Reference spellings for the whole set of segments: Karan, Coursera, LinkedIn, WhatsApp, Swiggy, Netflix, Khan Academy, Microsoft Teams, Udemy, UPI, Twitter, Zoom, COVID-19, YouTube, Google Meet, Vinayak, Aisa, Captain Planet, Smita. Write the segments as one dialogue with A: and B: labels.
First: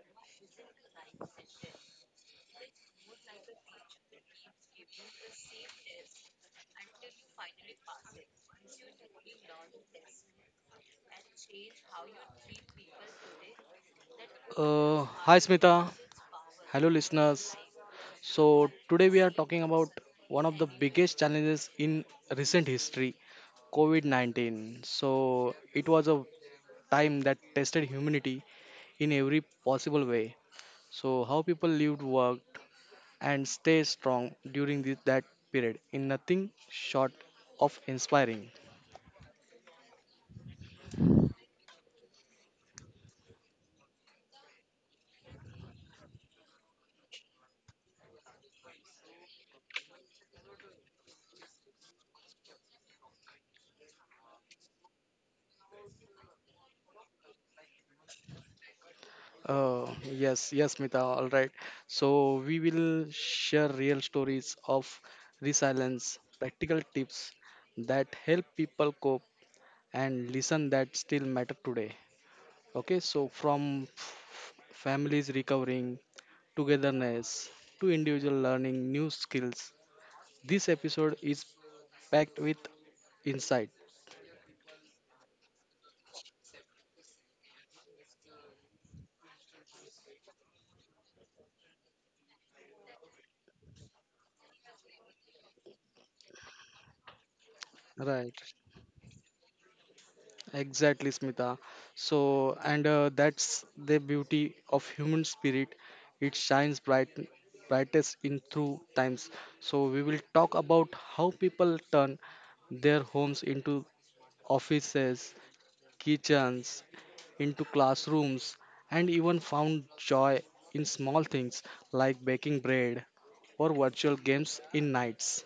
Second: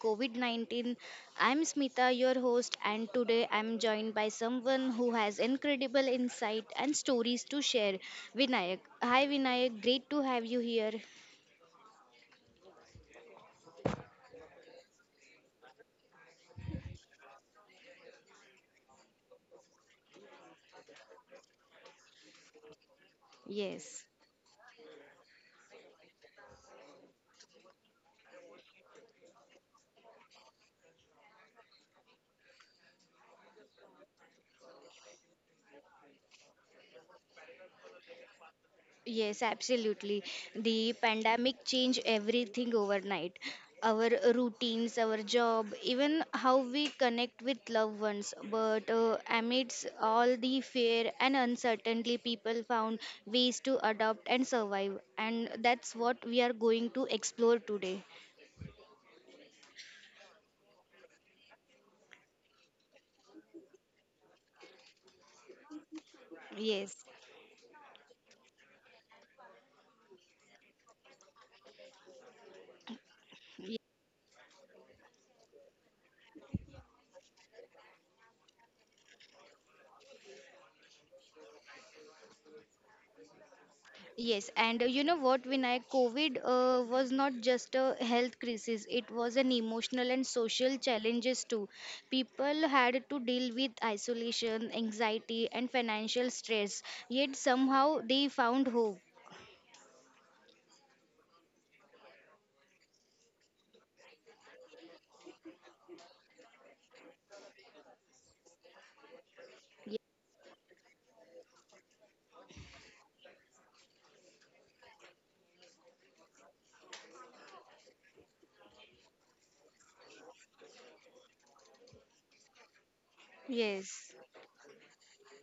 A: COVID 19. I'm Smita, your host, and today I'm joined by someone who has incredible insight and stories to share Vinayak. Hi Vinayak, great to have you here.
B: Hi Smita, hello listeners. So today we are talking about one of the biggest challenges in recent history,
A: Yes.
B: COVID-19. So it was a time that tested humanity in every possible way. So how people lived, worked, and stayed strong during that period in nothing short of inspiring.
A: Yes, absolutely. The pandemic changed everything overnight. Our routines, our job, even how we connect with loved ones. But amidst all the fear and uncertainty, people found ways to adapt and survive. And that's what we are going to explore today.
B: Oh, yes, yes, Mita. All right. So, we will share real stories of resilience, practical
A: Yes,
B: tips that help people cope and listen that still matter today. Okay, so from families recovering, togetherness, to individual learning new skills, this episode is packed with insight.
A: Yes, and you know what, Vinay, COVID was not just a health crisis, it was an emotional and social challenges too. People had to deal with isolation, anxiety, and financial stress, yet somehow they
B: Right.
A: found hope.
B: Exactly, Smita. So, and that's the beauty of human spirit. It shines bright, brightest in through times. So, we will talk about how people turn their homes into offices, kitchens, into classrooms, and even found joy in small things like baking bread or virtual
A: Yes.
B: games in nights.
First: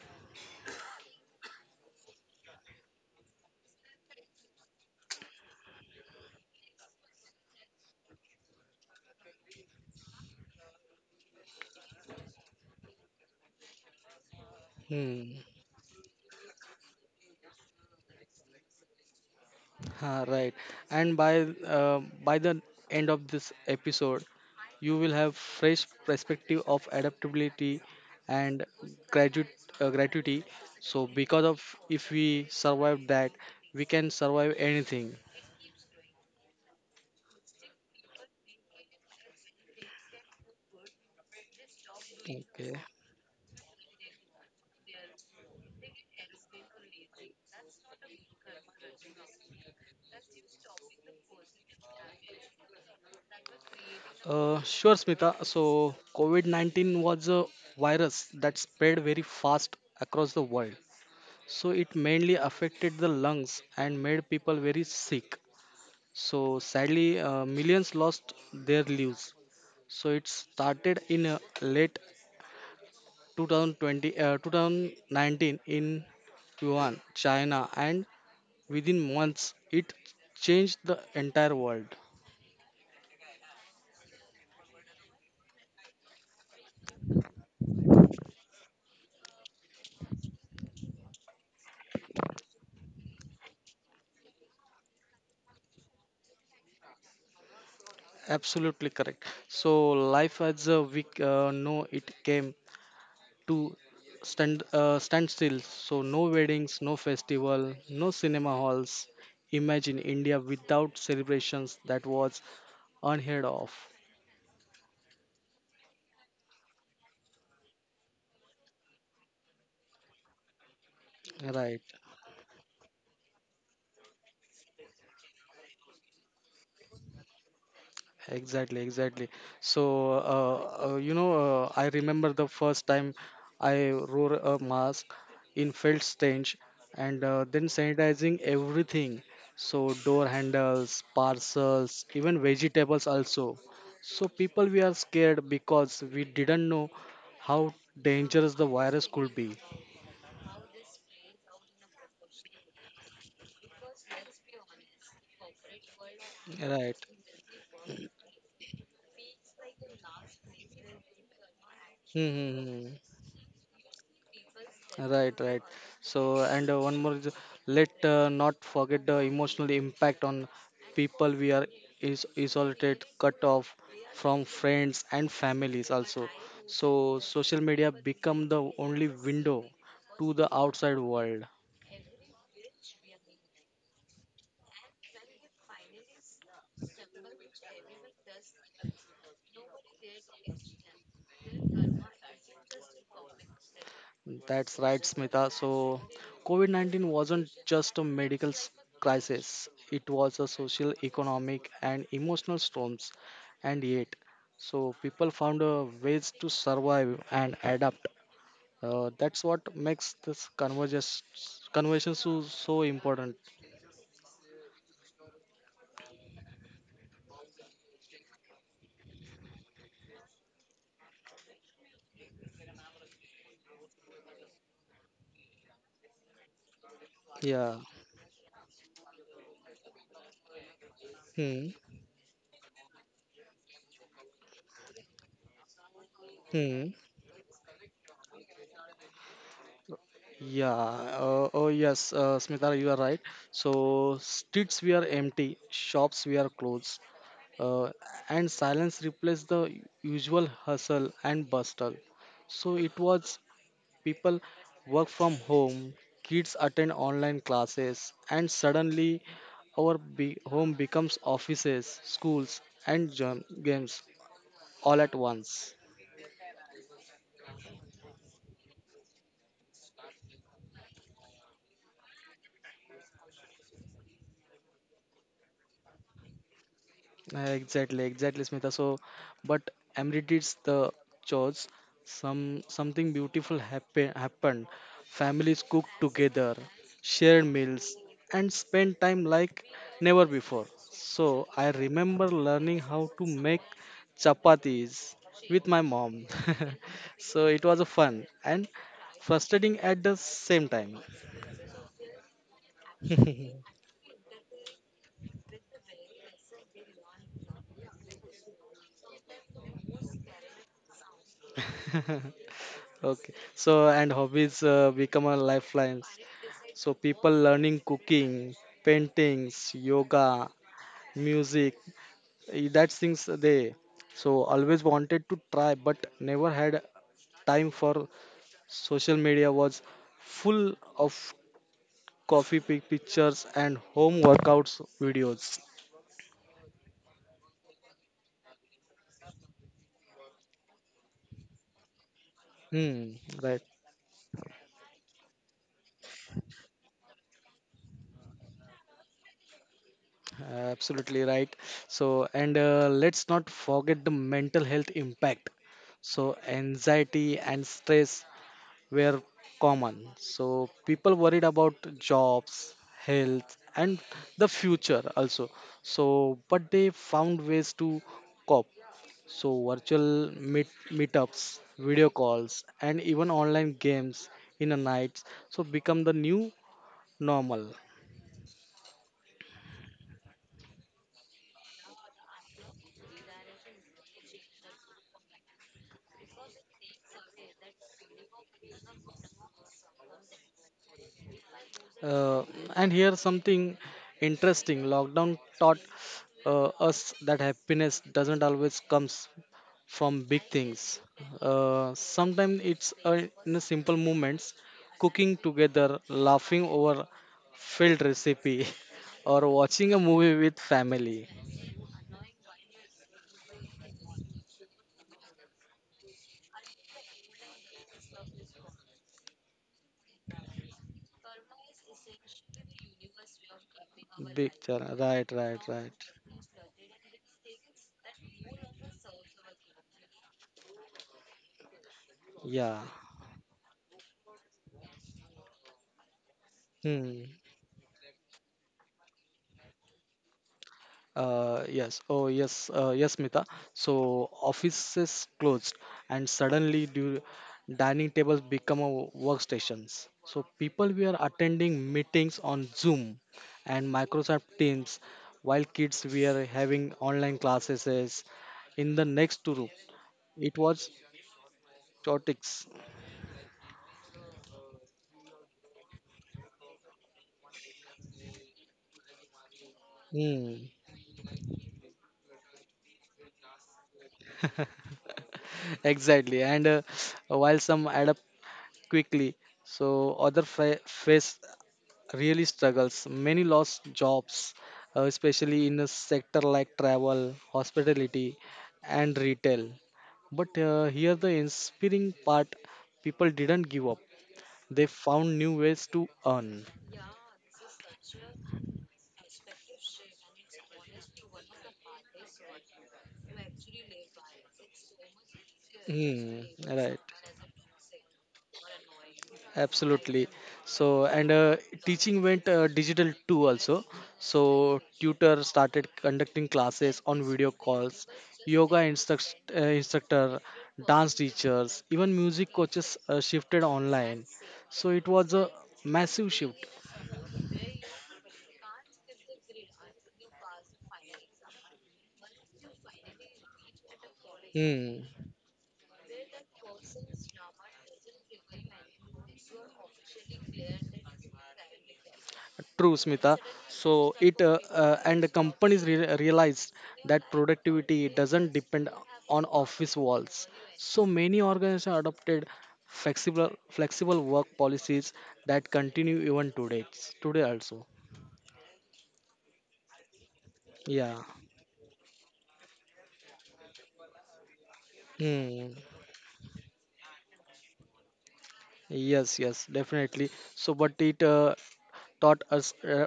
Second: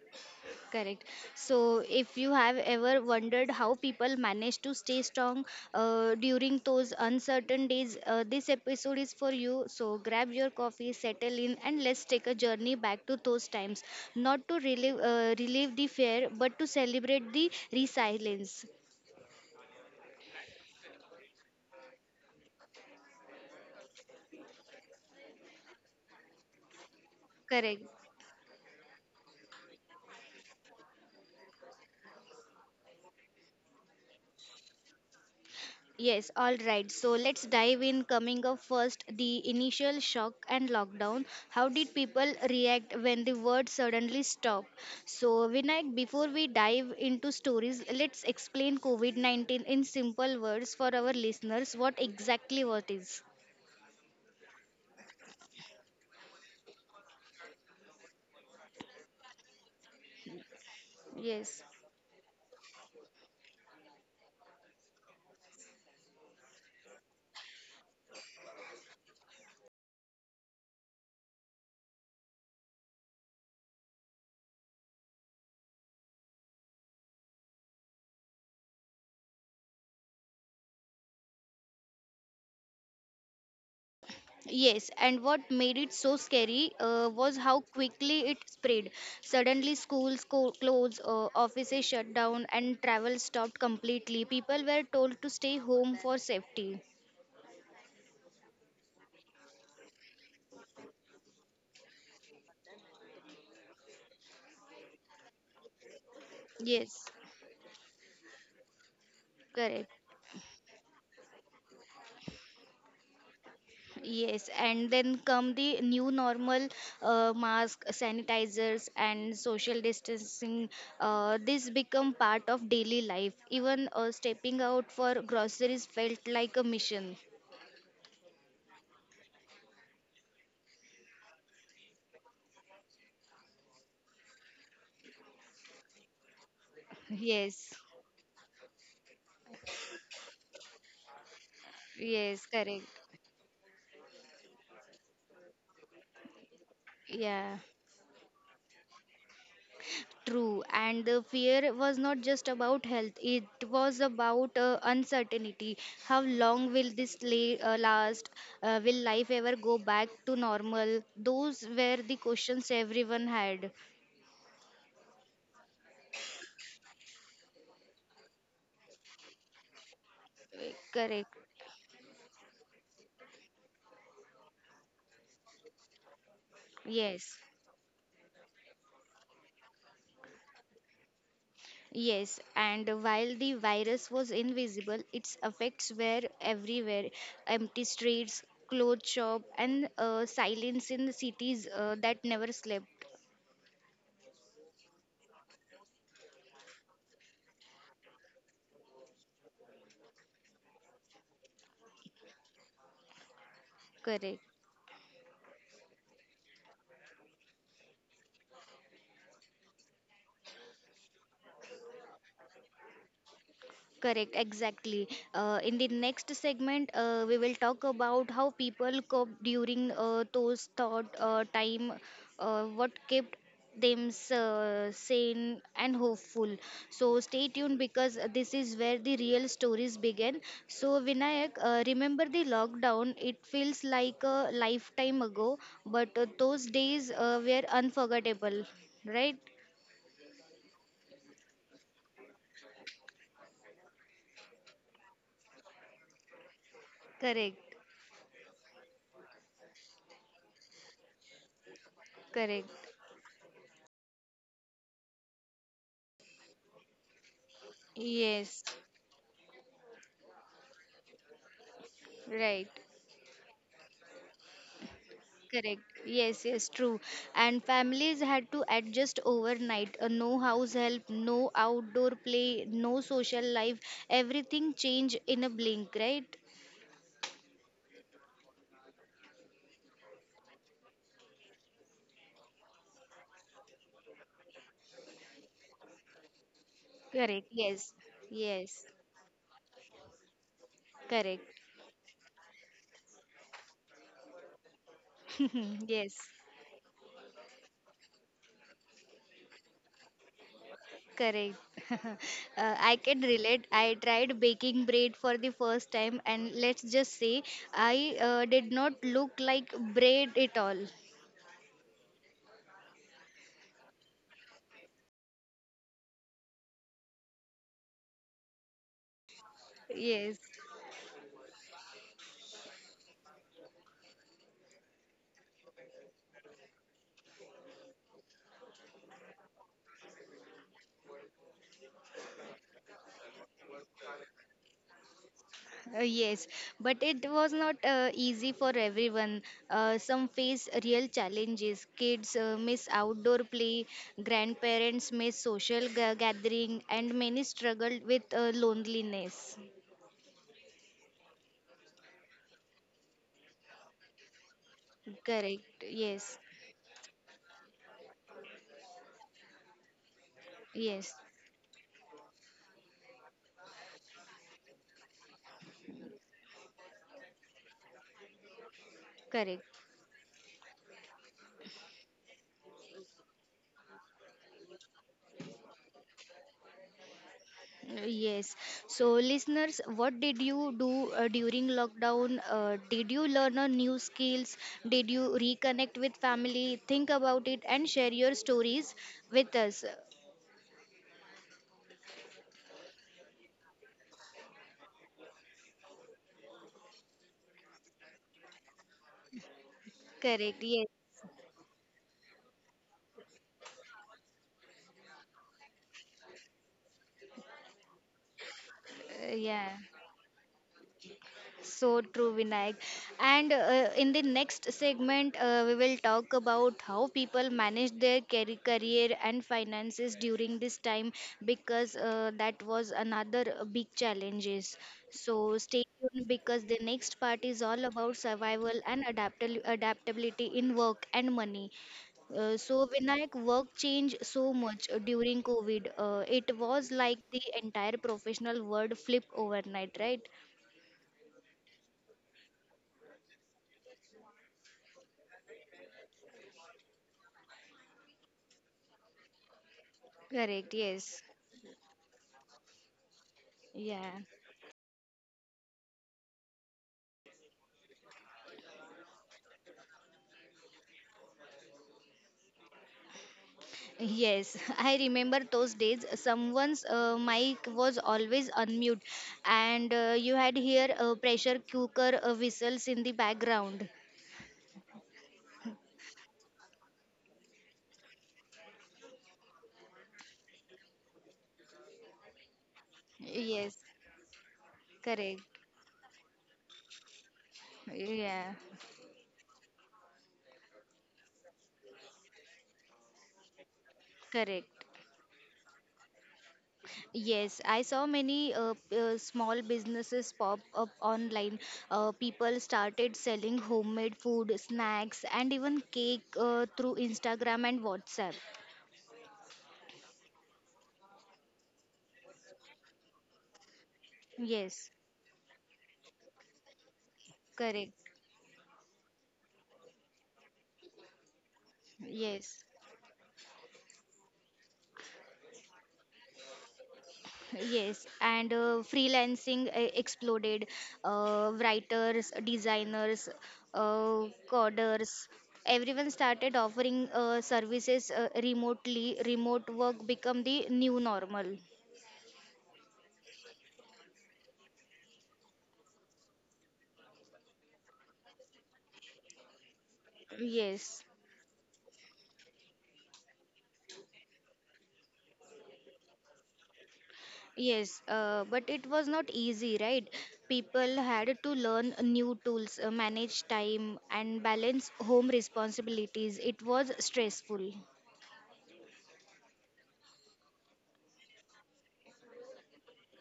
A: Correct. So, if you have ever wondered how people manage to stay strong during those uncertain days, this episode is for you. So, grab your coffee, settle in, and let's take a journey back to those times. Not to
B: Hmm.
A: relive the fear, but to celebrate the resilience.
B: ha, right. And by the end of this episode, you will have fresh perspective of adaptability
A: Correct.
B: and gratu- gratuity so because of if we survive that we can survive anything.
A: Yes, all right. So let's dive in. Coming up first, the initial shock and lockdown. How did people
B: Okay.
A: react when the word suddenly stopped? So, Vinayak, before we dive into stories, let's explain COVID 19 in simple words for our listeners what exactly what is.
B: Sure, Smita. So COVID-19 was a virus that spread very fast across the world.
A: Yes.
B: So it mainly affected the lungs and made people very sick. So sadly, millions lost their lives. So it started in late 2020, 2019 in Yuan, China, and within months it changed the entire world.
A: Yes, and what made it so scary was how quickly it spread. Suddenly, closed, offices shut down, and travel stopped completely. People were told to stay home for safety.
B: Absolutely correct. So life as we know it came to stand. So no weddings,
A: Yes,
B: no festival, no cinema halls.
A: correct.
B: Imagine India without celebrations. That was unheard of.
A: Yes, and then come the new normal, mask, sanitizers, and social distancing. This
B: Right.
A: become part of daily life. Even stepping out for groceries felt like a mission.
B: Exactly, exactly. So, you know, I remember the first time I wore a mask in felt stench and then
A: Yes,
B: sanitizing everything. So, door handles, parcels, even
A: yes, correct.
B: vegetables also. So, people we are scared because we didn't know
A: Yeah,
B: how dangerous the virus could be.
A: true. And the fear was not just about health, it was about uncertainty. How long will
B: Right.
A: this la- uh, last? Will life ever go back to normal? Those were the questions
B: Mm-hmm.
A: everyone had.
B: Right, right. So, and one more, is, let not forget the emotional impact on
A: Correct.
B: people. We are is isolated, cut off from friends and families also. So,
A: Yes.
B: social media become the only window to the outside world.
A: Yes, and while the virus was invisible, its effects were everywhere. Empty streets, clothes shop, and silence in the cities that never slept.
B: That's right, Smita. So, COVID 19 wasn't just a medical crisis, it was a social, economic, and emotional storms. And yet,
A: Correct.
B: so people found ways to survive and adapt. That's what makes this convergence conversion so, so important.
A: Correct, exactly. In the next segment, we will talk about how people cope during those thought time, what kept them sane and hopeful. So stay tuned
B: Yeah.
A: because this is where the real stories begin. So Vinayak,
B: Hmm.
A: remember the lockdown? It feels like a lifetime ago, but those
B: Hmm.
A: days were unforgettable, right?
B: Yeah, oh yes, Smita, you are right. So streets were empty, shops were closed,
A: Correct,
B: uh, and silence replaced the usual hustle and bustle. So
A: correct.
B: it was people work from home, kids attend online classes, and
A: Yes,
B: suddenly our home becomes offices,
A: right.
B: schools, and games all at
A: Correct.
B: once.
A: Yes, yes, true. And families had to adjust overnight. No house help, no outdoor play, no social life. Everything changed in a blink, right?
B: Exactly, exactly, Smita. So, but amenities the chores. Some something beautiful happened. Families cooked together,
A: Correct.
B: shared meals,
A: Yes.
B: and
A: Yes.
B: spent time like never before. So
A: Correct.
B: I remember learning how to make chapatis with my
A: yes.
B: mom. So it was a fun and frustrating at the same time.
A: Correct. uh, I can relate. I tried baking bread for the first time, and let's just say I did not look like bread at all.
B: Okay. So and hobbies become a lifeline. So people learning cooking, paintings,
A: Yes.
B: yoga, music, eh, that things they. So always wanted to try, but never had time for. Social media was full of coffee pictures and home workouts videos.
A: Yes, but it was not easy for everyone. Some face real challenges. Kids miss
B: Hmm,
A: outdoor
B: right,
A: play, grandparents miss gathering, and many struggled with loneliness.
B: absolutely right. So, and let's not forget the mental health impact.
A: Correct.
B: So,
A: Yes.
B: anxiety and stress were common. So people
A: Yes.
B: worried about jobs, health, and the future also. So, but they found ways to cope. So,
A: Correct. Uh,
B: virtual meetups, video calls, and even online games in the nights. So, become the new normal.
A: Yes. So, listeners, what did you do during lockdown? Did you learn a new skills? Did you reconnect with family? Think about it and share your stories with us.
B: Uh, and here's something interesting lockdown taught us that happiness doesn't always comes from big
A: Correct. Yes.
B: things. Sometimes it's in the simple moments, cooking together, laughing over failed recipe, or
A: Yeah.
B: watching a movie with family.
A: So true, Vinayak. And in the next segment, we will talk about how people manage their career and finances during this time because that was another big
B: Big
A: challenges.
B: challenge. Right,
A: So
B: right,
A: stay
B: right.
A: tuned because the next part is all about survival and adaptability in work and money. Uh,
B: Yeah.
A: so Vinayak, work changed so much during COVID. It was like
B: Hmm.
A: the entire professional world flipped overnight, right?
B: Yes. Oh, yes, Mita. So offices closed, and suddenly do dining tables become a workstations. So
A: Correct,
B: people were
A: yes.
B: attending meetings on Zoom and
A: Yeah.
B: Microsoft Teams, while kids were having online classes in the next room. It was chaotic.
A: Yes, I remember those days. Someone's mic was always unmute, and you
B: Hmm.
A: had hear pressure cooker whistles in the background.
B: Exactly. And while some adapt quickly, so other face really struggles. Many
A: Yes,
B: lost jobs,
A: correct.
B: especially in a sector like travel, hospitality,
A: Yeah,
B: and retail. But here, the inspiring part, people didn't give up,
A: correct.
B: they found new ways to earn.
A: Yes, I saw many small businesses pop up online. People started selling homemade food, snacks, and even cake
B: Hmm,
A: through
B: right.
A: Instagram and WhatsApp.
B: Absolutely. So, and teaching went digital too, also.
A: Yes,
B: So, tutor started conducting classes on video
A: correct.
B: calls, yoga instructor, dance teachers, even music
A: Yes,
B: coaches shifted online. So, it was a massive shift.
A: yes, and freelancing exploded. Writers, designers, uh,
B: Hmm.
A: coders, everyone started offering services remotely. Remote work become the new normal.
B: True, Smita. So it and companies realized that productivity doesn't depend on office walls.
A: Yes,
B: So many organizations adopted flexible work policies that continue even today. Today also.
A: yes, but it was not easy, right? People
B: Yeah.
A: had to learn new tools, manage time, and balance home
B: Hmm.
A: responsibilities. It was stressful.
B: Yes, yes, definitely. So, but it taught us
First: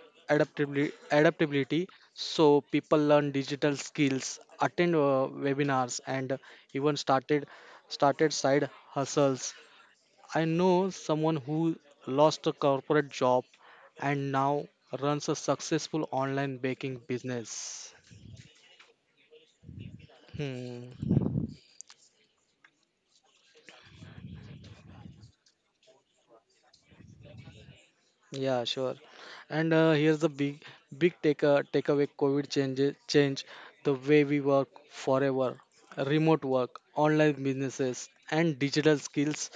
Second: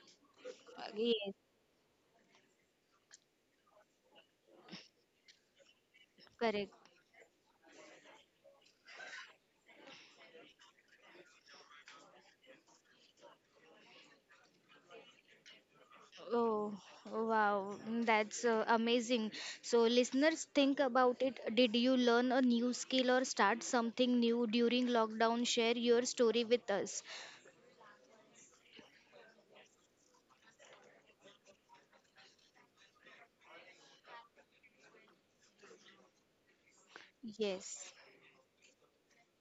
A: Uh,
B: adaptabili-
A: Yes,
B: adaptability. So people learn digital skills, attend webinars, and
A: correct.
B: even started side hustles. I know someone who lost a corporate job and now runs a successful online
A: Oh,
B: baking business.
A: wow, mm, that's amazing. So, listeners,
B: Hmm.
A: think about it. Did you learn a new skill or start something new during lockdown? Share your story with us.
B: Yeah, sure. And here's the big takeaway: COVID change the way we work forever. Remote work, online
A: Yes.
B: businesses and digital skills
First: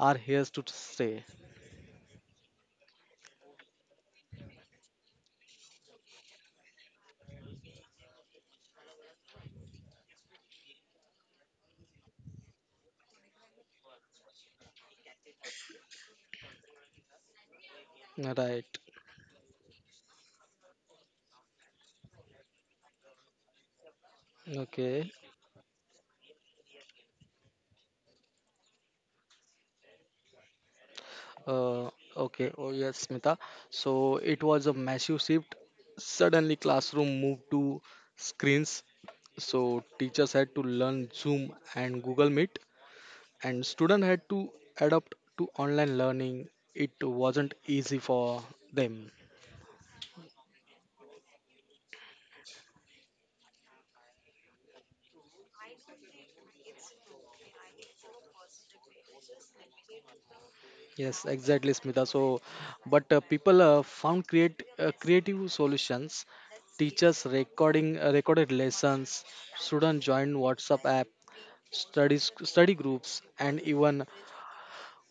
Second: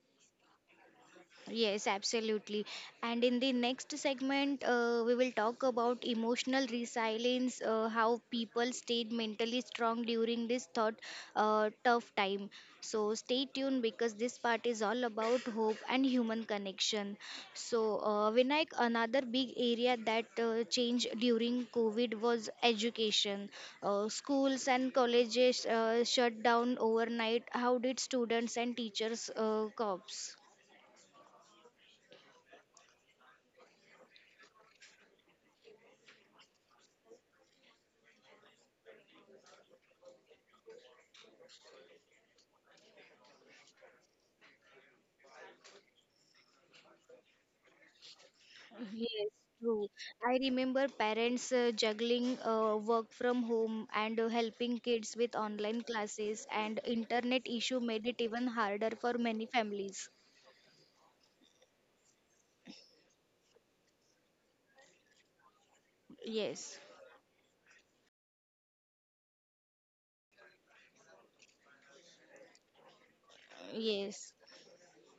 B: are here to stay.
A: Yes, absolutely. And in the next segment, we will talk about emotional resilience, how people stayed mentally strong during this tough time. So stay tuned because this part is all about hope and human connection. So Vinayak,
B: Right.
A: another big area that changed during COVID was education. Schools and
B: Okay.
A: colleges shut down overnight. How did students and teachers cope?
B: Uh, okay. Oh yes, Smita. So it was a massive shift. Suddenly classroom moved to screens. So teachers had to learn Zoom and Google Meet, and student had to adapt to online learning. It wasn't easy for them.
A: Yes, true. I remember parents juggling work from home and helping kids with online classes, and internet issue made it even harder for many families.
B: Yes, exactly, Smita. So, but people found create creative solutions.
A: Yes,
B: Teachers recording recorded lessons. Students joined WhatsApp app, study groups, and even
A: yes,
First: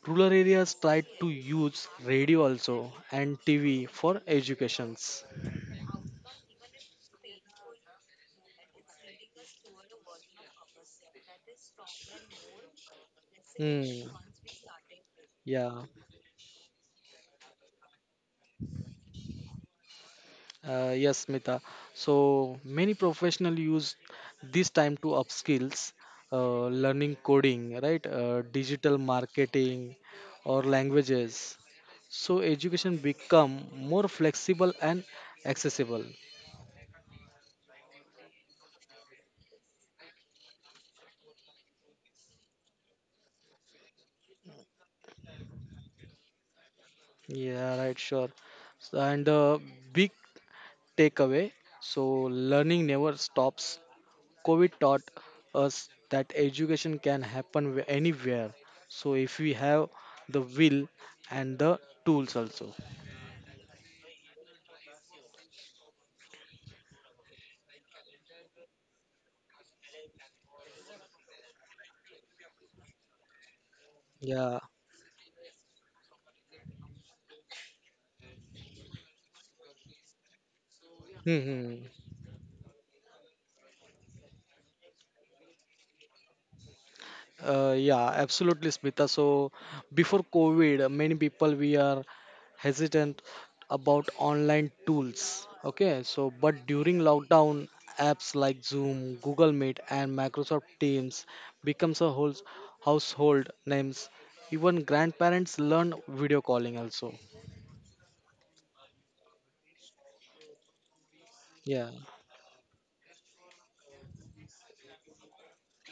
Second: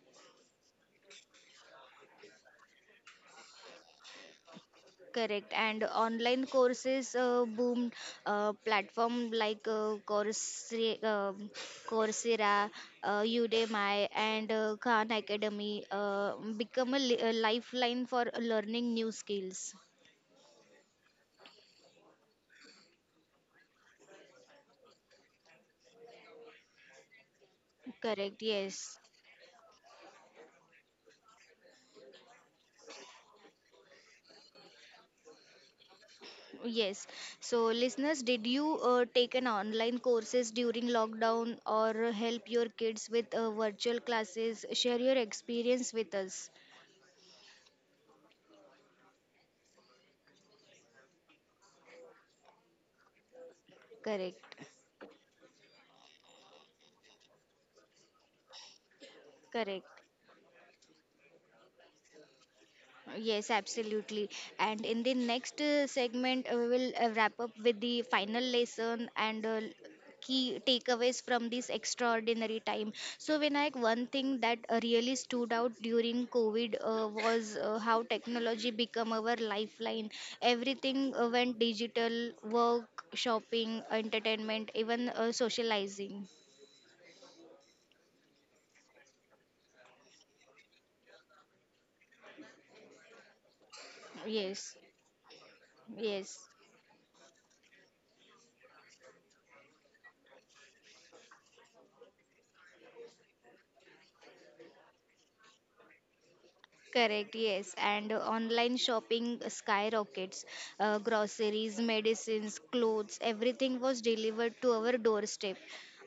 B: rural areas tried to use radio also and TV for educations.
A: correct. And online courses boomed. Platform like Coursera,
B: Hmm.
A: Udemy, and Khan
B: Yeah.
A: Academy become a lifeline for learning new skills.
B: Yes, Mita. So many professionals use this time to upskills, learning coding, right?
A: Correct.
B: Digital
A: Yes.
B: marketing or languages. So education become more flexible and accessible.
A: Yes. So, listeners, did you take an online courses during lockdown or help your kids with virtual classes? Share your experience with us.
B: Yeah, right, sure. So, and big takeaway. So learning never stops.
A: Correct.
B: COVID taught us that education can happen anywhere. So if we have
A: Correct.
B: the will and the tools also.
A: Yes, absolutely. And in the next segment, we will wrap up with the final lesson and key takeaways from this extraordinary time. So, Vinayak, one thing
B: Yeah.
A: that really stood out during COVID was how technology became our lifeline. Everything went
B: Hmm.
A: digital, work, shopping, entertainment, even socializing.
B: Yeah, absolutely, Smita. So before COVID, many people we are hesitant about online
A: Yes,
B: tools. Okay, so
A: yes.
B: but during lockdown, apps like Zoom, Google Meet, and Microsoft Teams becomes a whole household names. Even grandparents learn video calling also.
A: Correct, yes. And online shopping skyrockets. Groceries,
B: Yeah.
A: medicines, clothes, everything was delivered to our doorstep.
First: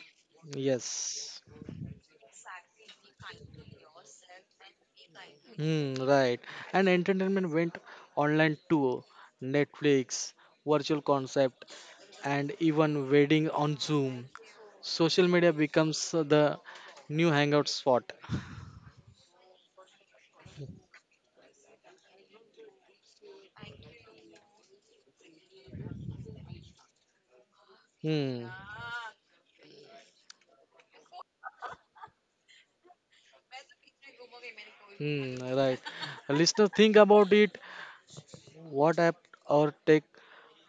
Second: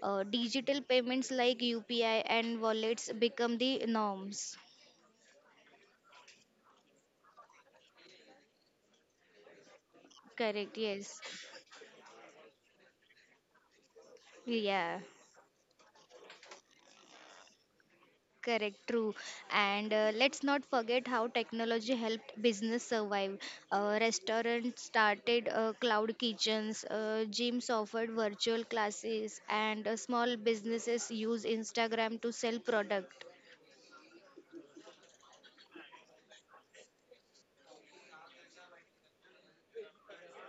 A: Digital payments
B: Yes.
A: like UPI and wallets become the norms.
B: Hmm, right. And entertainment went online too. Netflix,
A: Correct,
B: virtual
A: yes.
B: concept, and even wedding on Zoom.
A: Yeah.
B: Social media becomes the new hangout spot.
A: Correct, true. And let's not forget how technology helped business survive. Restaurants started cloud kitchens, gyms offered
B: Hmm.
A: virtual classes, and small businesses use Instagram to sell product.
B: Hmm, right. Listener, think about it. What app or tech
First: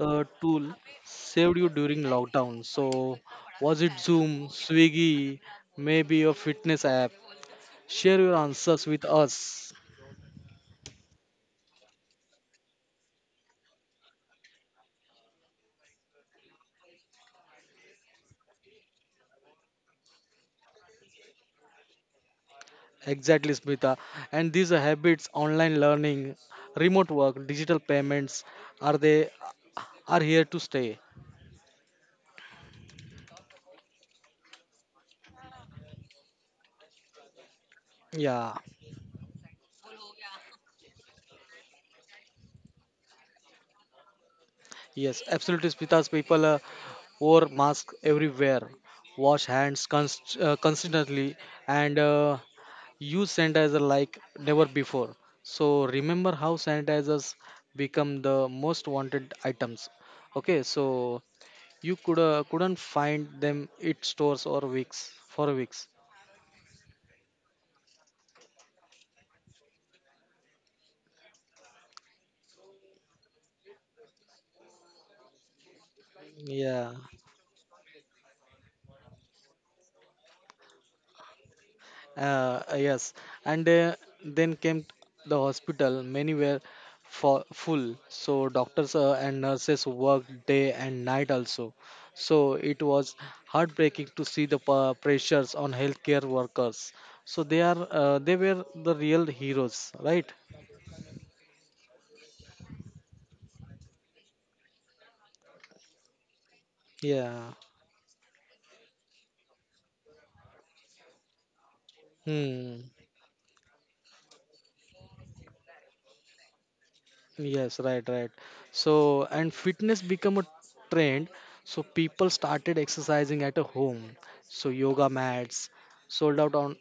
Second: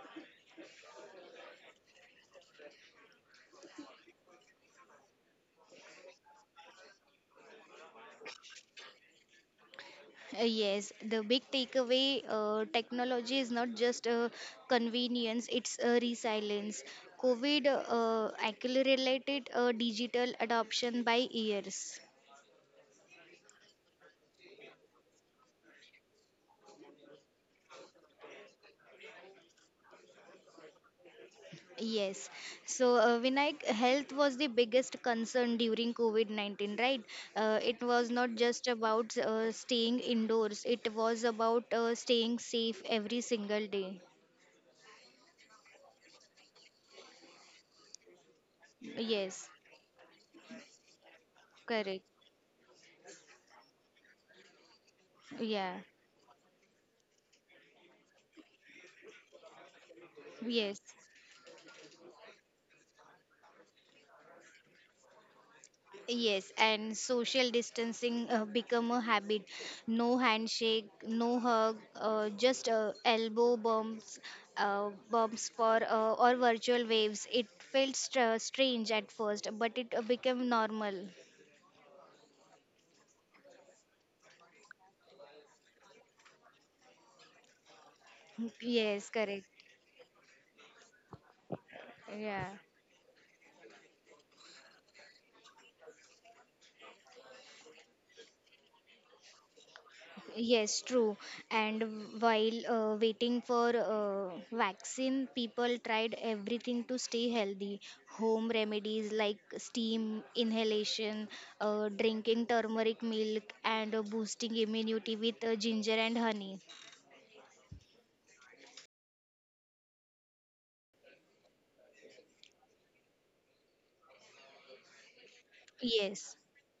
B: uh, tool saved you during lockdown? So, was it Zoom, Swiggy, maybe your fitness app? Share your answers with us.
A: Yes, the big takeaway, technology is not just a convenience, it's a resilience. COVID accelerated digital adoption by years.
B: Exactly, Smita. And these habits, online learning, remote work, digital payments, are they are here to stay?
A: Yes. So, Vinayak, health was the biggest concern during COVID 19, right? Uh, it was not just
B: Yeah,
A: about uh, staying indoors, it was about staying safe every single day.
B: yes, absolutely, Spitas. People wore masks everywhere, wash
A: Yes,
B: hands constantly, and
A: correct.
B: use sanitizer like never before.
A: Yeah,
B: So remember how sanitizers become the most wanted items. Okay,
A: yes.
B: so you couldn't find them at stores or weeks for weeks.
A: Yes, and social distancing become a habit. No handshake, no hug, just elbow bumps, bumps for or virtual
B: Yeah.
A: waves. It felt strange at first, but it became normal.
B: Yes, and then came the hospital. Many were for full, so doctors
A: Yes, correct.
B: and nurses worked day and night also.
A: Yeah.
B: So it was heartbreaking to see the pressures on healthcare workers. So they were the real heroes, right?
A: Yes, true. And while waiting for vaccine, people tried everything to stay
B: Yeah.
A: healthy. Home remedies like steam inhalation, drinking
B: Hmm.
A: turmeric milk, and boosting immunity with ginger and honey.
B: Yes, right, right. So, and fitness become a trend. So people started exercising at a home. So yoga mats
A: Yes,
B: sold out on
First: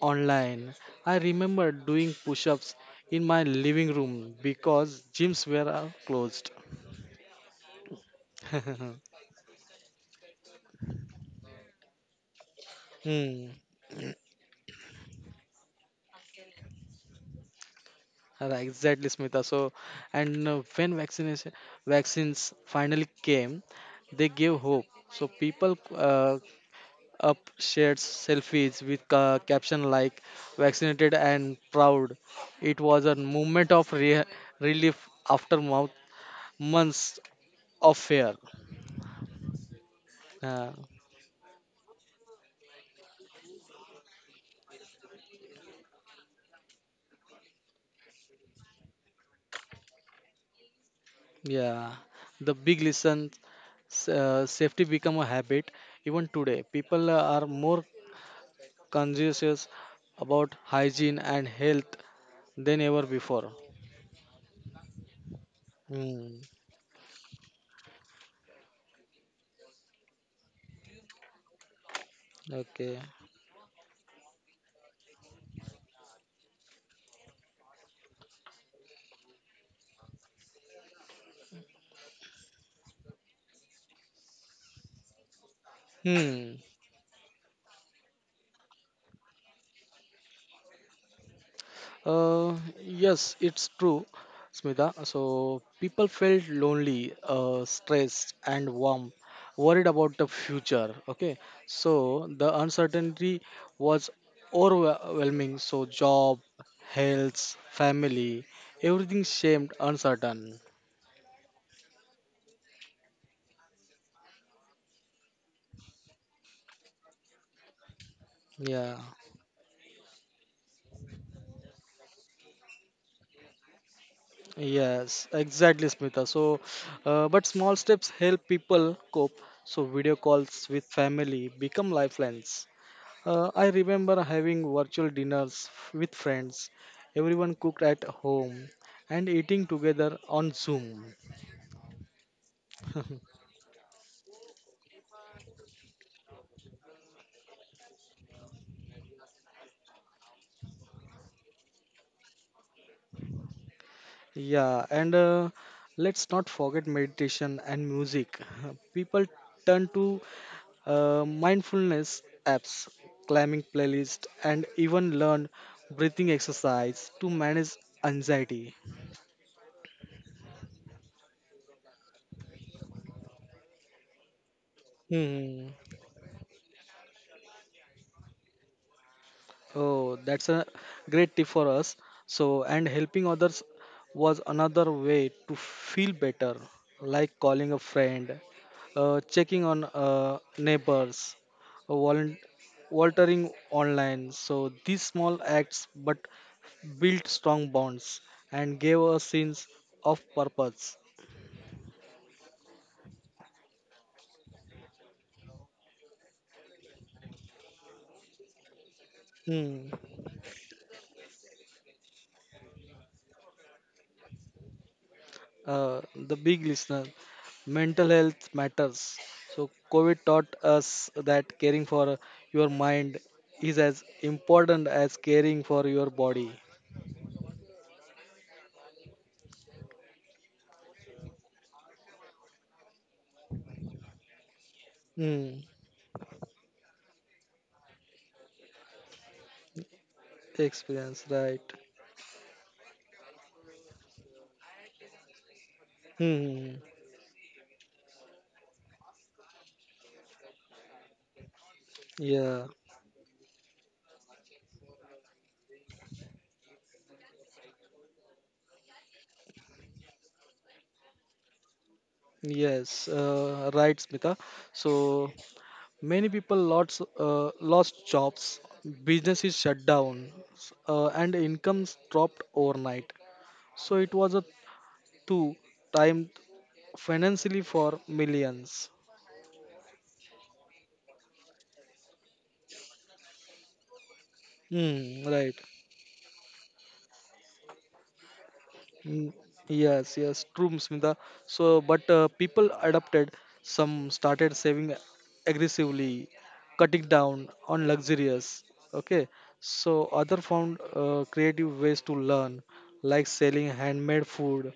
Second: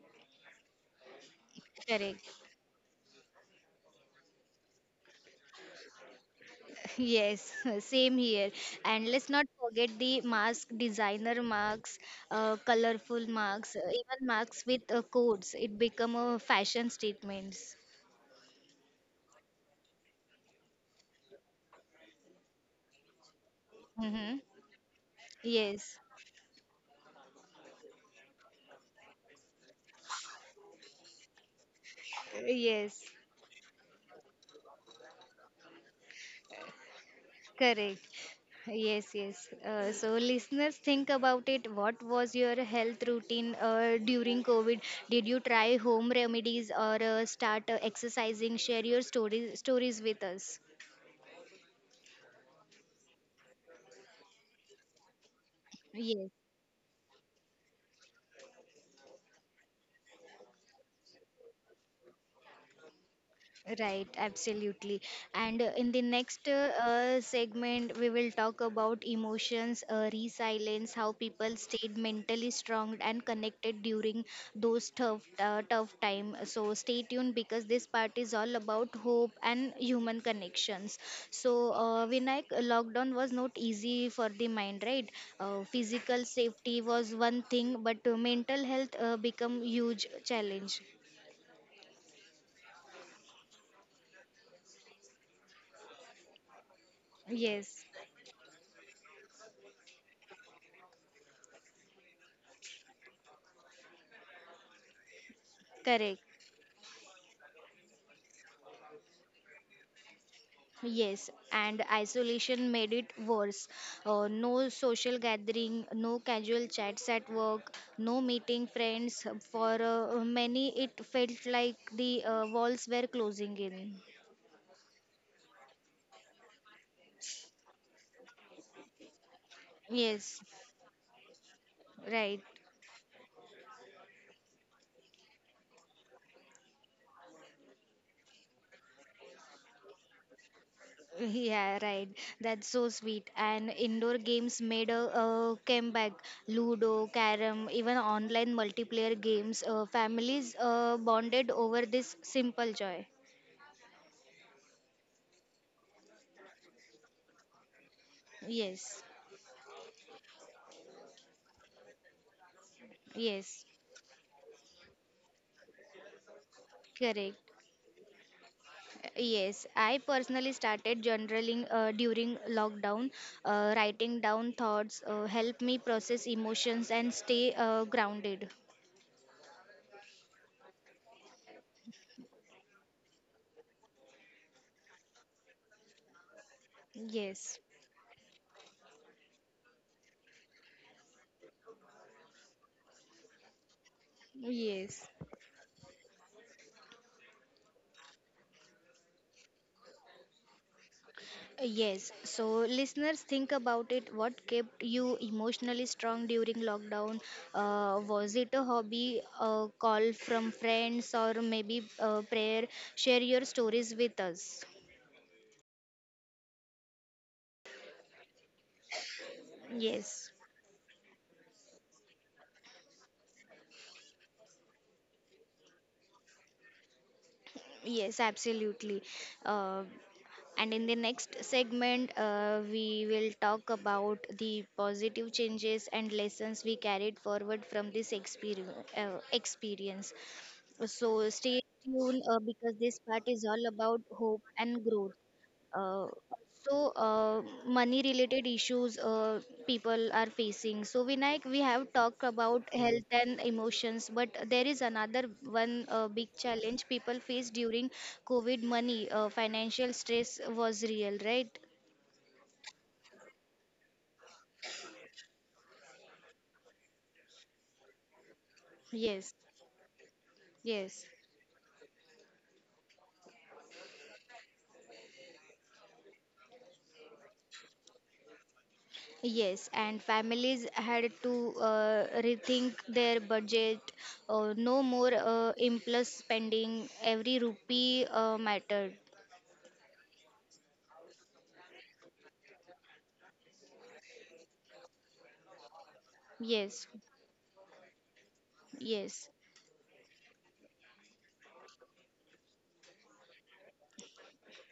B: online. I remember doing
A: correct.
B: push ups in my living room because gyms were closed.
A: Yes, same here. And let's not forget the mask designer masks, colorful
B: Hmm.
A: masks, even masks with codes. It become a fashion statements.
B: Right, exactly, Smita. So, and when vaccination vaccines finally came, they
A: Mm-hmm.
B: gave hope. So people
A: Yes,
B: up shared selfies with caption like "vaccinated and proud." It
A: yes,
B: was a moment of relief after months of
A: correct.
B: fear.
A: Yes, yes. So,
B: Uh,
A: listeners, think about it. What was your health routine during COVID? Did you try home remedies or start exercising? Share your stories stories with us.
B: Yeah, the big listen, safety become a habit. Even
A: Yes.
B: today, people are more conscious about hygiene and health than ever before.
A: Right, absolutely. And uh, in the
B: Hmm.
A: next uh, uh, segment, we will talk about emotions, resilience, how people stayed mentally
B: Okay.
A: strong and connected during those tough time. So stay tuned because this part is all about hope and human connections. So Vinayak, lockdown was not easy for the mind, right? Uh, physical
B: Hmm.
A: safety was one thing, but uh, mental health become huge challenge.
B: Uh, yes, it's true, Smita. So people felt lonely,
A: Yes,
B: stressed, and worried about the future. Okay, so the uncertainty was overwhelming. So
A: correct.
B: job, health, family, everything seemed uncertain.
A: Yes, and isolation made it worse. No social gathering, no casual chats at work, no meeting
B: Yeah,
A: friends. For many, it felt like the walls were closing in.
B: yes, exactly, Smita. So, but small steps help people cope. So video
A: Yes,
B: calls with family become
A: right.
B: lifelines. I remember having virtual dinners with friends. Everyone cooked at home and eating together on Zoom.
A: Yeah, right. That's so sweet. And indoor games made a comeback. Ludo, carom, even online multiplayer games. Families bonded over this simple joy.
B: Yeah, and let's not forget meditation and music.
A: Yes,
B: People turn to mindfulness apps, climbing
A: yes,
B: playlist, and even learn breathing exercise to
A: correct.
B: manage anxiety.
A: Yes, I personally started journaling during lockdown. Writing down thoughts help
B: Hmm.
A: me process emotions and stay grounded.
B: Oh, that's a great tip for us. So, and helping others was another way to feel better, like
A: Yes.
B: calling a friend, checking on neighbors, uh, volun- volunteering online. So, these
A: Yes.
B: small acts but built strong bonds and gave us sense of purpose.
A: Yes. So, listeners, think about it. What kept you emotionally strong during lockdown? Was it a hobby, a
B: Hmm.
A: call from friends, or maybe a prayer? Share your stories with us.
B: The big listener. Mental health matters. So, COVID
A: Yes.
B: taught us that caring for your mind is as important as caring for your body.
A: Yes, absolutely. Uh, And in the next segment, we will talk about the positive
B: Hmm.
A: changes and lessons we carried forward from this experience. So
B: Experience,
A: stay
B: right?
A: tuned because this part is all about hope and growth. Uh, so
B: Hmm.
A: uh, money related issues uh, people are facing. So Vinayak, we have talked about
B: Yeah.
A: health and emotions, but there is another one big challenge people face during COVID. Money, financial stress was real, right?
B: Yes. Right, Smita. So many people lots lost jobs,
A: Yes,
B: businesses shut down,
A: yes.
B: and incomes dropped overnight. So it was a two time financially for millions.
A: Yes, and families had to rethink their budget. Uh, no more
B: Hmm, right.
A: uh, impulse spending. Every rupee mattered.
B: Mm, Yes, yes, true, Smita. So, but people adapted. Some started saving aggressively,
A: Yes,
B: cutting down on luxurious. Okay.
A: yes,
B: So, other found creative ways to learn, like selling handmade food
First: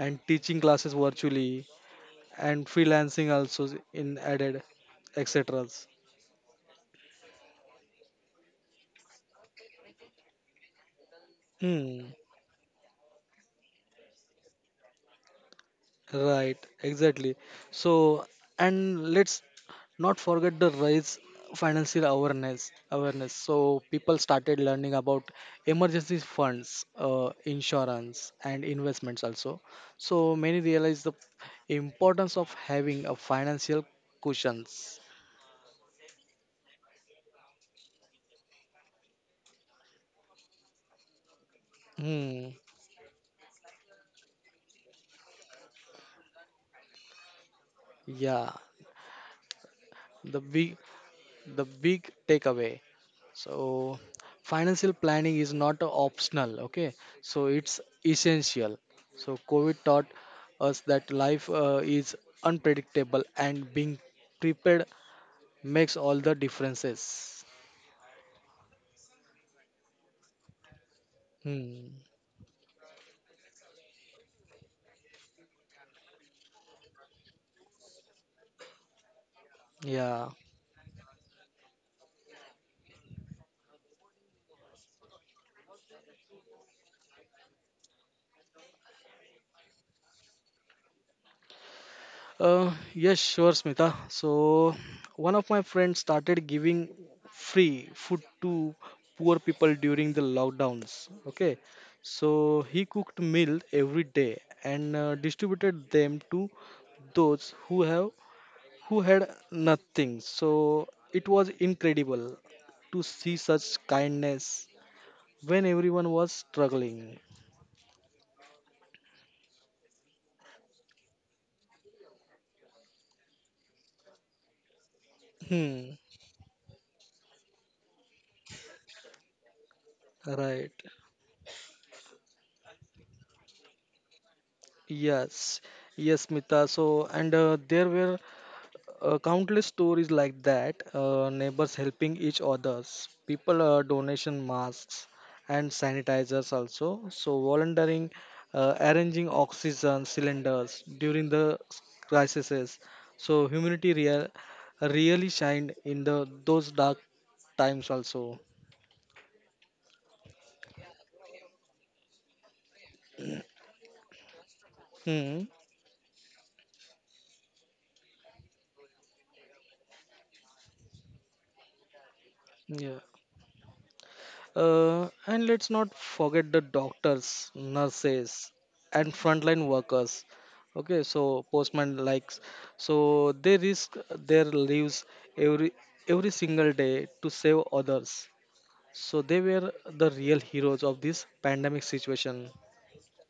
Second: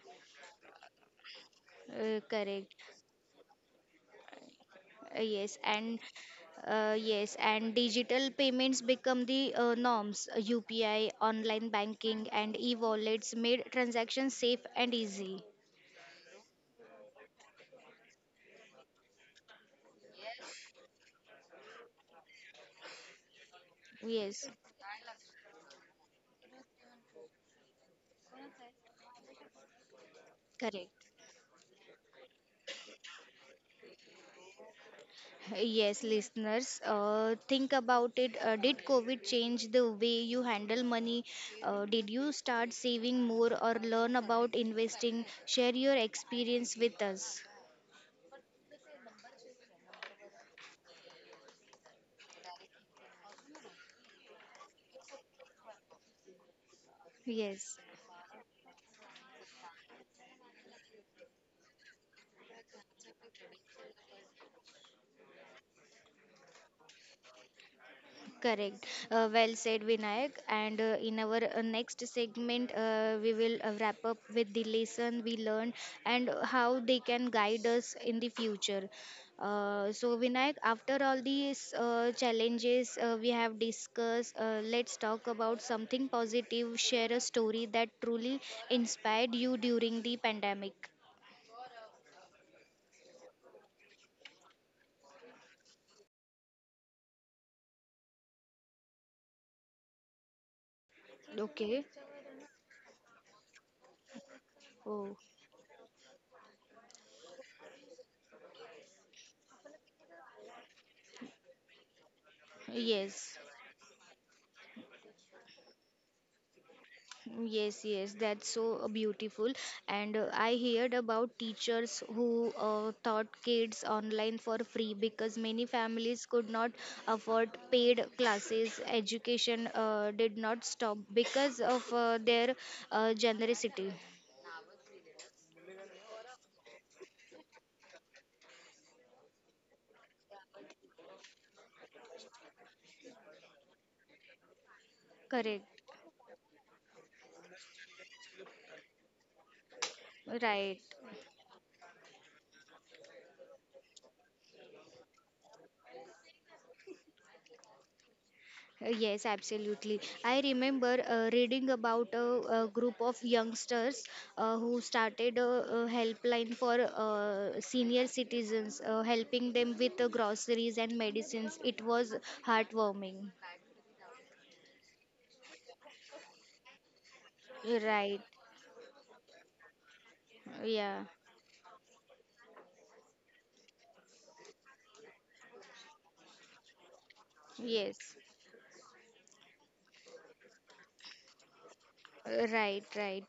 B: and teaching classes virtually,
A: uh,
B: and
A: correct.
B: freelancing also in added,
A: Uh, yes,
B: etc.
A: and yes, and digital payments become the norms. UPI, online
B: Hmm.
A: banking, and e-wallets made transactions safe and easy.
B: Right, exactly. So, and let's not forget the rise financial awareness. So people
A: Yes,
B: started learning about emergency funds, insurance and investments also. So many
A: correct.
B: realize the importance of having a financial cushions.
A: Yes, listeners, think about it. Did COVID change the way you handle money? Did you
B: Hmm.
A: start saving more or learn about investing? Share your experience with us.
B: Yeah, the big the big takeaway. So financial planning is not optional. Okay, so it's
A: Yes.
B: essential. So COVID taught us that life is unpredictable, and being prepared makes all the differences.
A: Correct. Well said, Vinayak. And in our next
B: Hmm.
A: segment, we will wrap up with the lesson we learned and how they can guide us in the future. So, Vinayak,
B: Yeah.
A: after all these challenges we have discussed, let's talk about something positive. Share a story that truly inspired you during the pandemic.
B: Yes, sure, Smita. So, one of my friends started giving free food to poor people during the lockdowns. Okay,
A: Okay.
B: so he cooked meal every day and
A: Oh,
B: distributed them to those who had nothing. So it was incredible to see
A: yes.
B: such kindness when everyone was struggling.
A: Yes, yes, that's so beautiful. And I heard about teachers who taught kids online for free because many
B: Hmm.
A: families could not afford paid classes. Education did not
B: Right.
A: stop because of their generosity.
B: Yes. Yes, Mita. So, and there were countless stories like that, neighbors helping each others, people donation masks and
A: Correct.
B: sanitizers also, so volunteering, arranging oxygen
A: Right.
B: cylinders during the crises. So humanity really shined in the those dark times also.
A: Yes, absolutely. I remember reading about a group of youngsters who started
B: Hmm.
A: a helpline for senior citizens, helping them with the groceries and medicines. It was
B: Yeah.
A: heartwarming.
B: And let's not forget the doctors,
A: Right.
B: nurses, and frontline workers. Okay,
A: Yeah.
B: so postman likes. So they risk their lives every every single day to save
A: Yes.
B: others. So they were the real heroes of this pandemic situation.
A: Right, right.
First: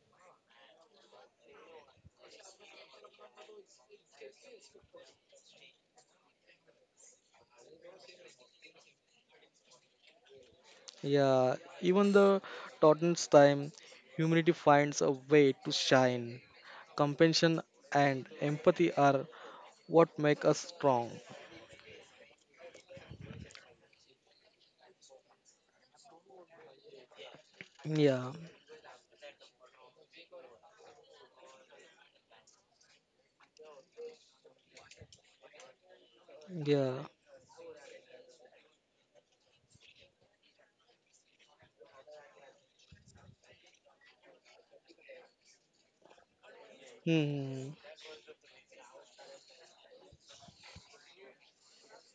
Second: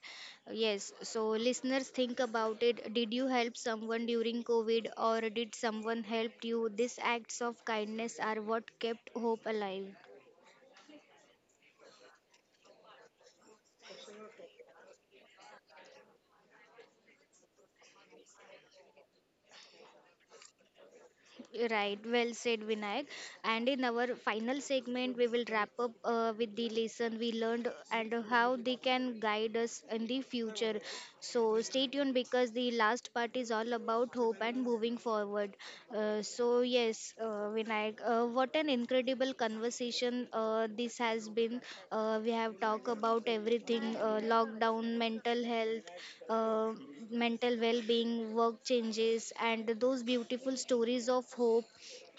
A: Yes. So, listeners, think about it. Did you help someone during COVID or did someone help you? These acts of kindness are what kept hope alive.
B: Yeah, even the Tottenham's time, humanity finds a way to shine. Compassion and empathy are what make us strong.
A: Right, well said, Vinayak. And in our final segment, we will wrap up with the lesson we learned and
B: Yeah,
A: how they can guide us in the future. So stay tuned because the last part is all about hope and moving forward. Uh, so Oh,
B: yeah.
A: yes, uh, Vinayak. What an incredible conversation this has been. We have talked about everything lockdown, mental health, uh, mental
B: Hmm.
A: well being, work changes, and those beautiful stories of hope.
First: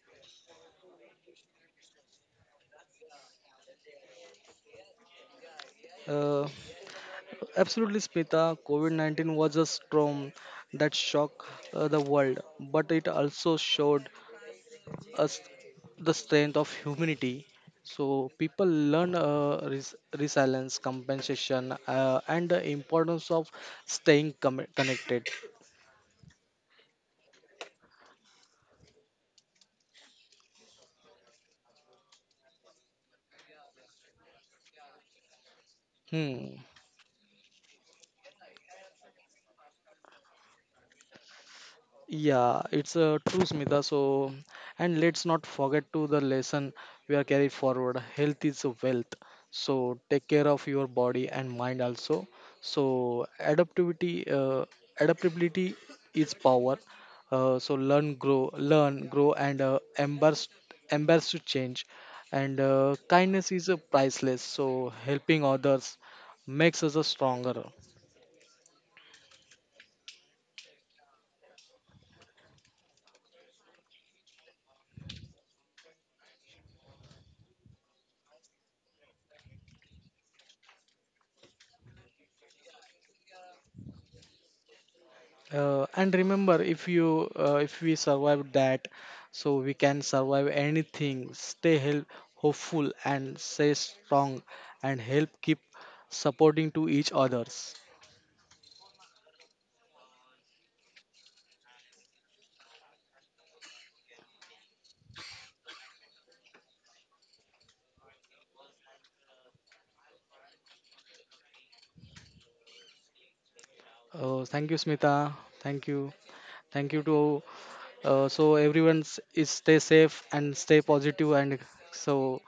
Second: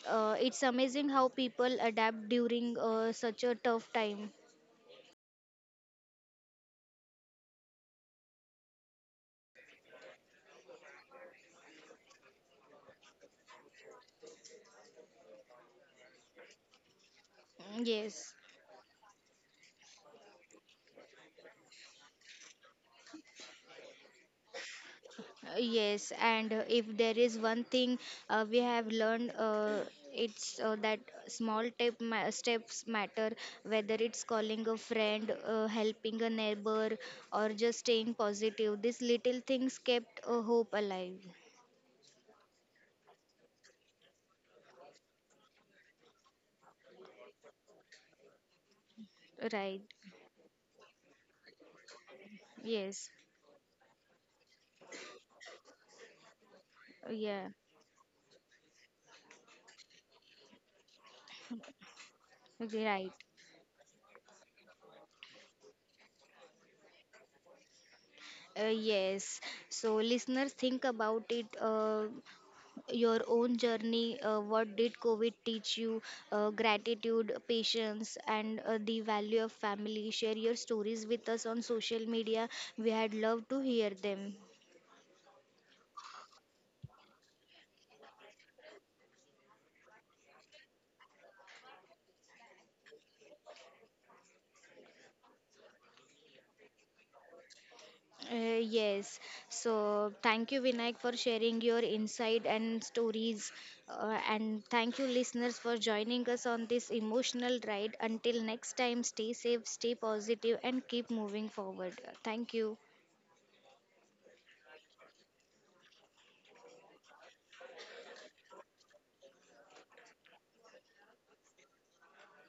A: It's amazing how people adapt during such a tough time.
B: Uh, Absolutely, Smita. COVID 19 was a storm that shocked the world, but it also showed us the strength of humanity.
A: Mm,
B: So,
A: Yes.
B: people learn resilience, compensation, and the importance of staying connected.
A: Yes, and if there is one thing we have learned, it's that small steps matter, whether it's calling a friend, helping a
B: Hmm.
A: neighbor, or just staying positive. These little things kept hope alive.
B: Yeah, it's a true, Smita. So, and let's not forget to the lesson we are carried forward. Health is a wealth.
A: Right.
B: So take care of your body and mind also.
A: Yes.
B: So adaptivity, adaptability is power.
A: Yeah.
B: So learn, grow, embrace to change. And
A: Right.
B: kindness is priceless. So helping others makes us a stronger.
A: Yes. So, listeners, think about it. Your own journey. What did COVID teach you? Gratitude, patience, and the value of family. Share your stories with us on social media. We had loved to hear them.
B: And remember, if we survive that, so we can survive anything. Stay hopeful and stay strong, and help keep supporting to each others.
A: Yes. So thank you, Vinayak, for sharing your insight and stories. And thank you, listeners, for joining us on this emotional ride. Until next time, stay safe, stay positive, and keep moving forward. Thank you.
B: Thank you, Smita. Thank you. Thank you to so everyone s- is stay safe and stay positive and so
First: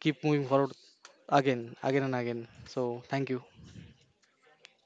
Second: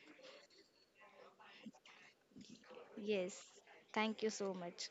B: keep moving forward again and again. So thank
A: Yes.
B: you.
A: Thank you so much.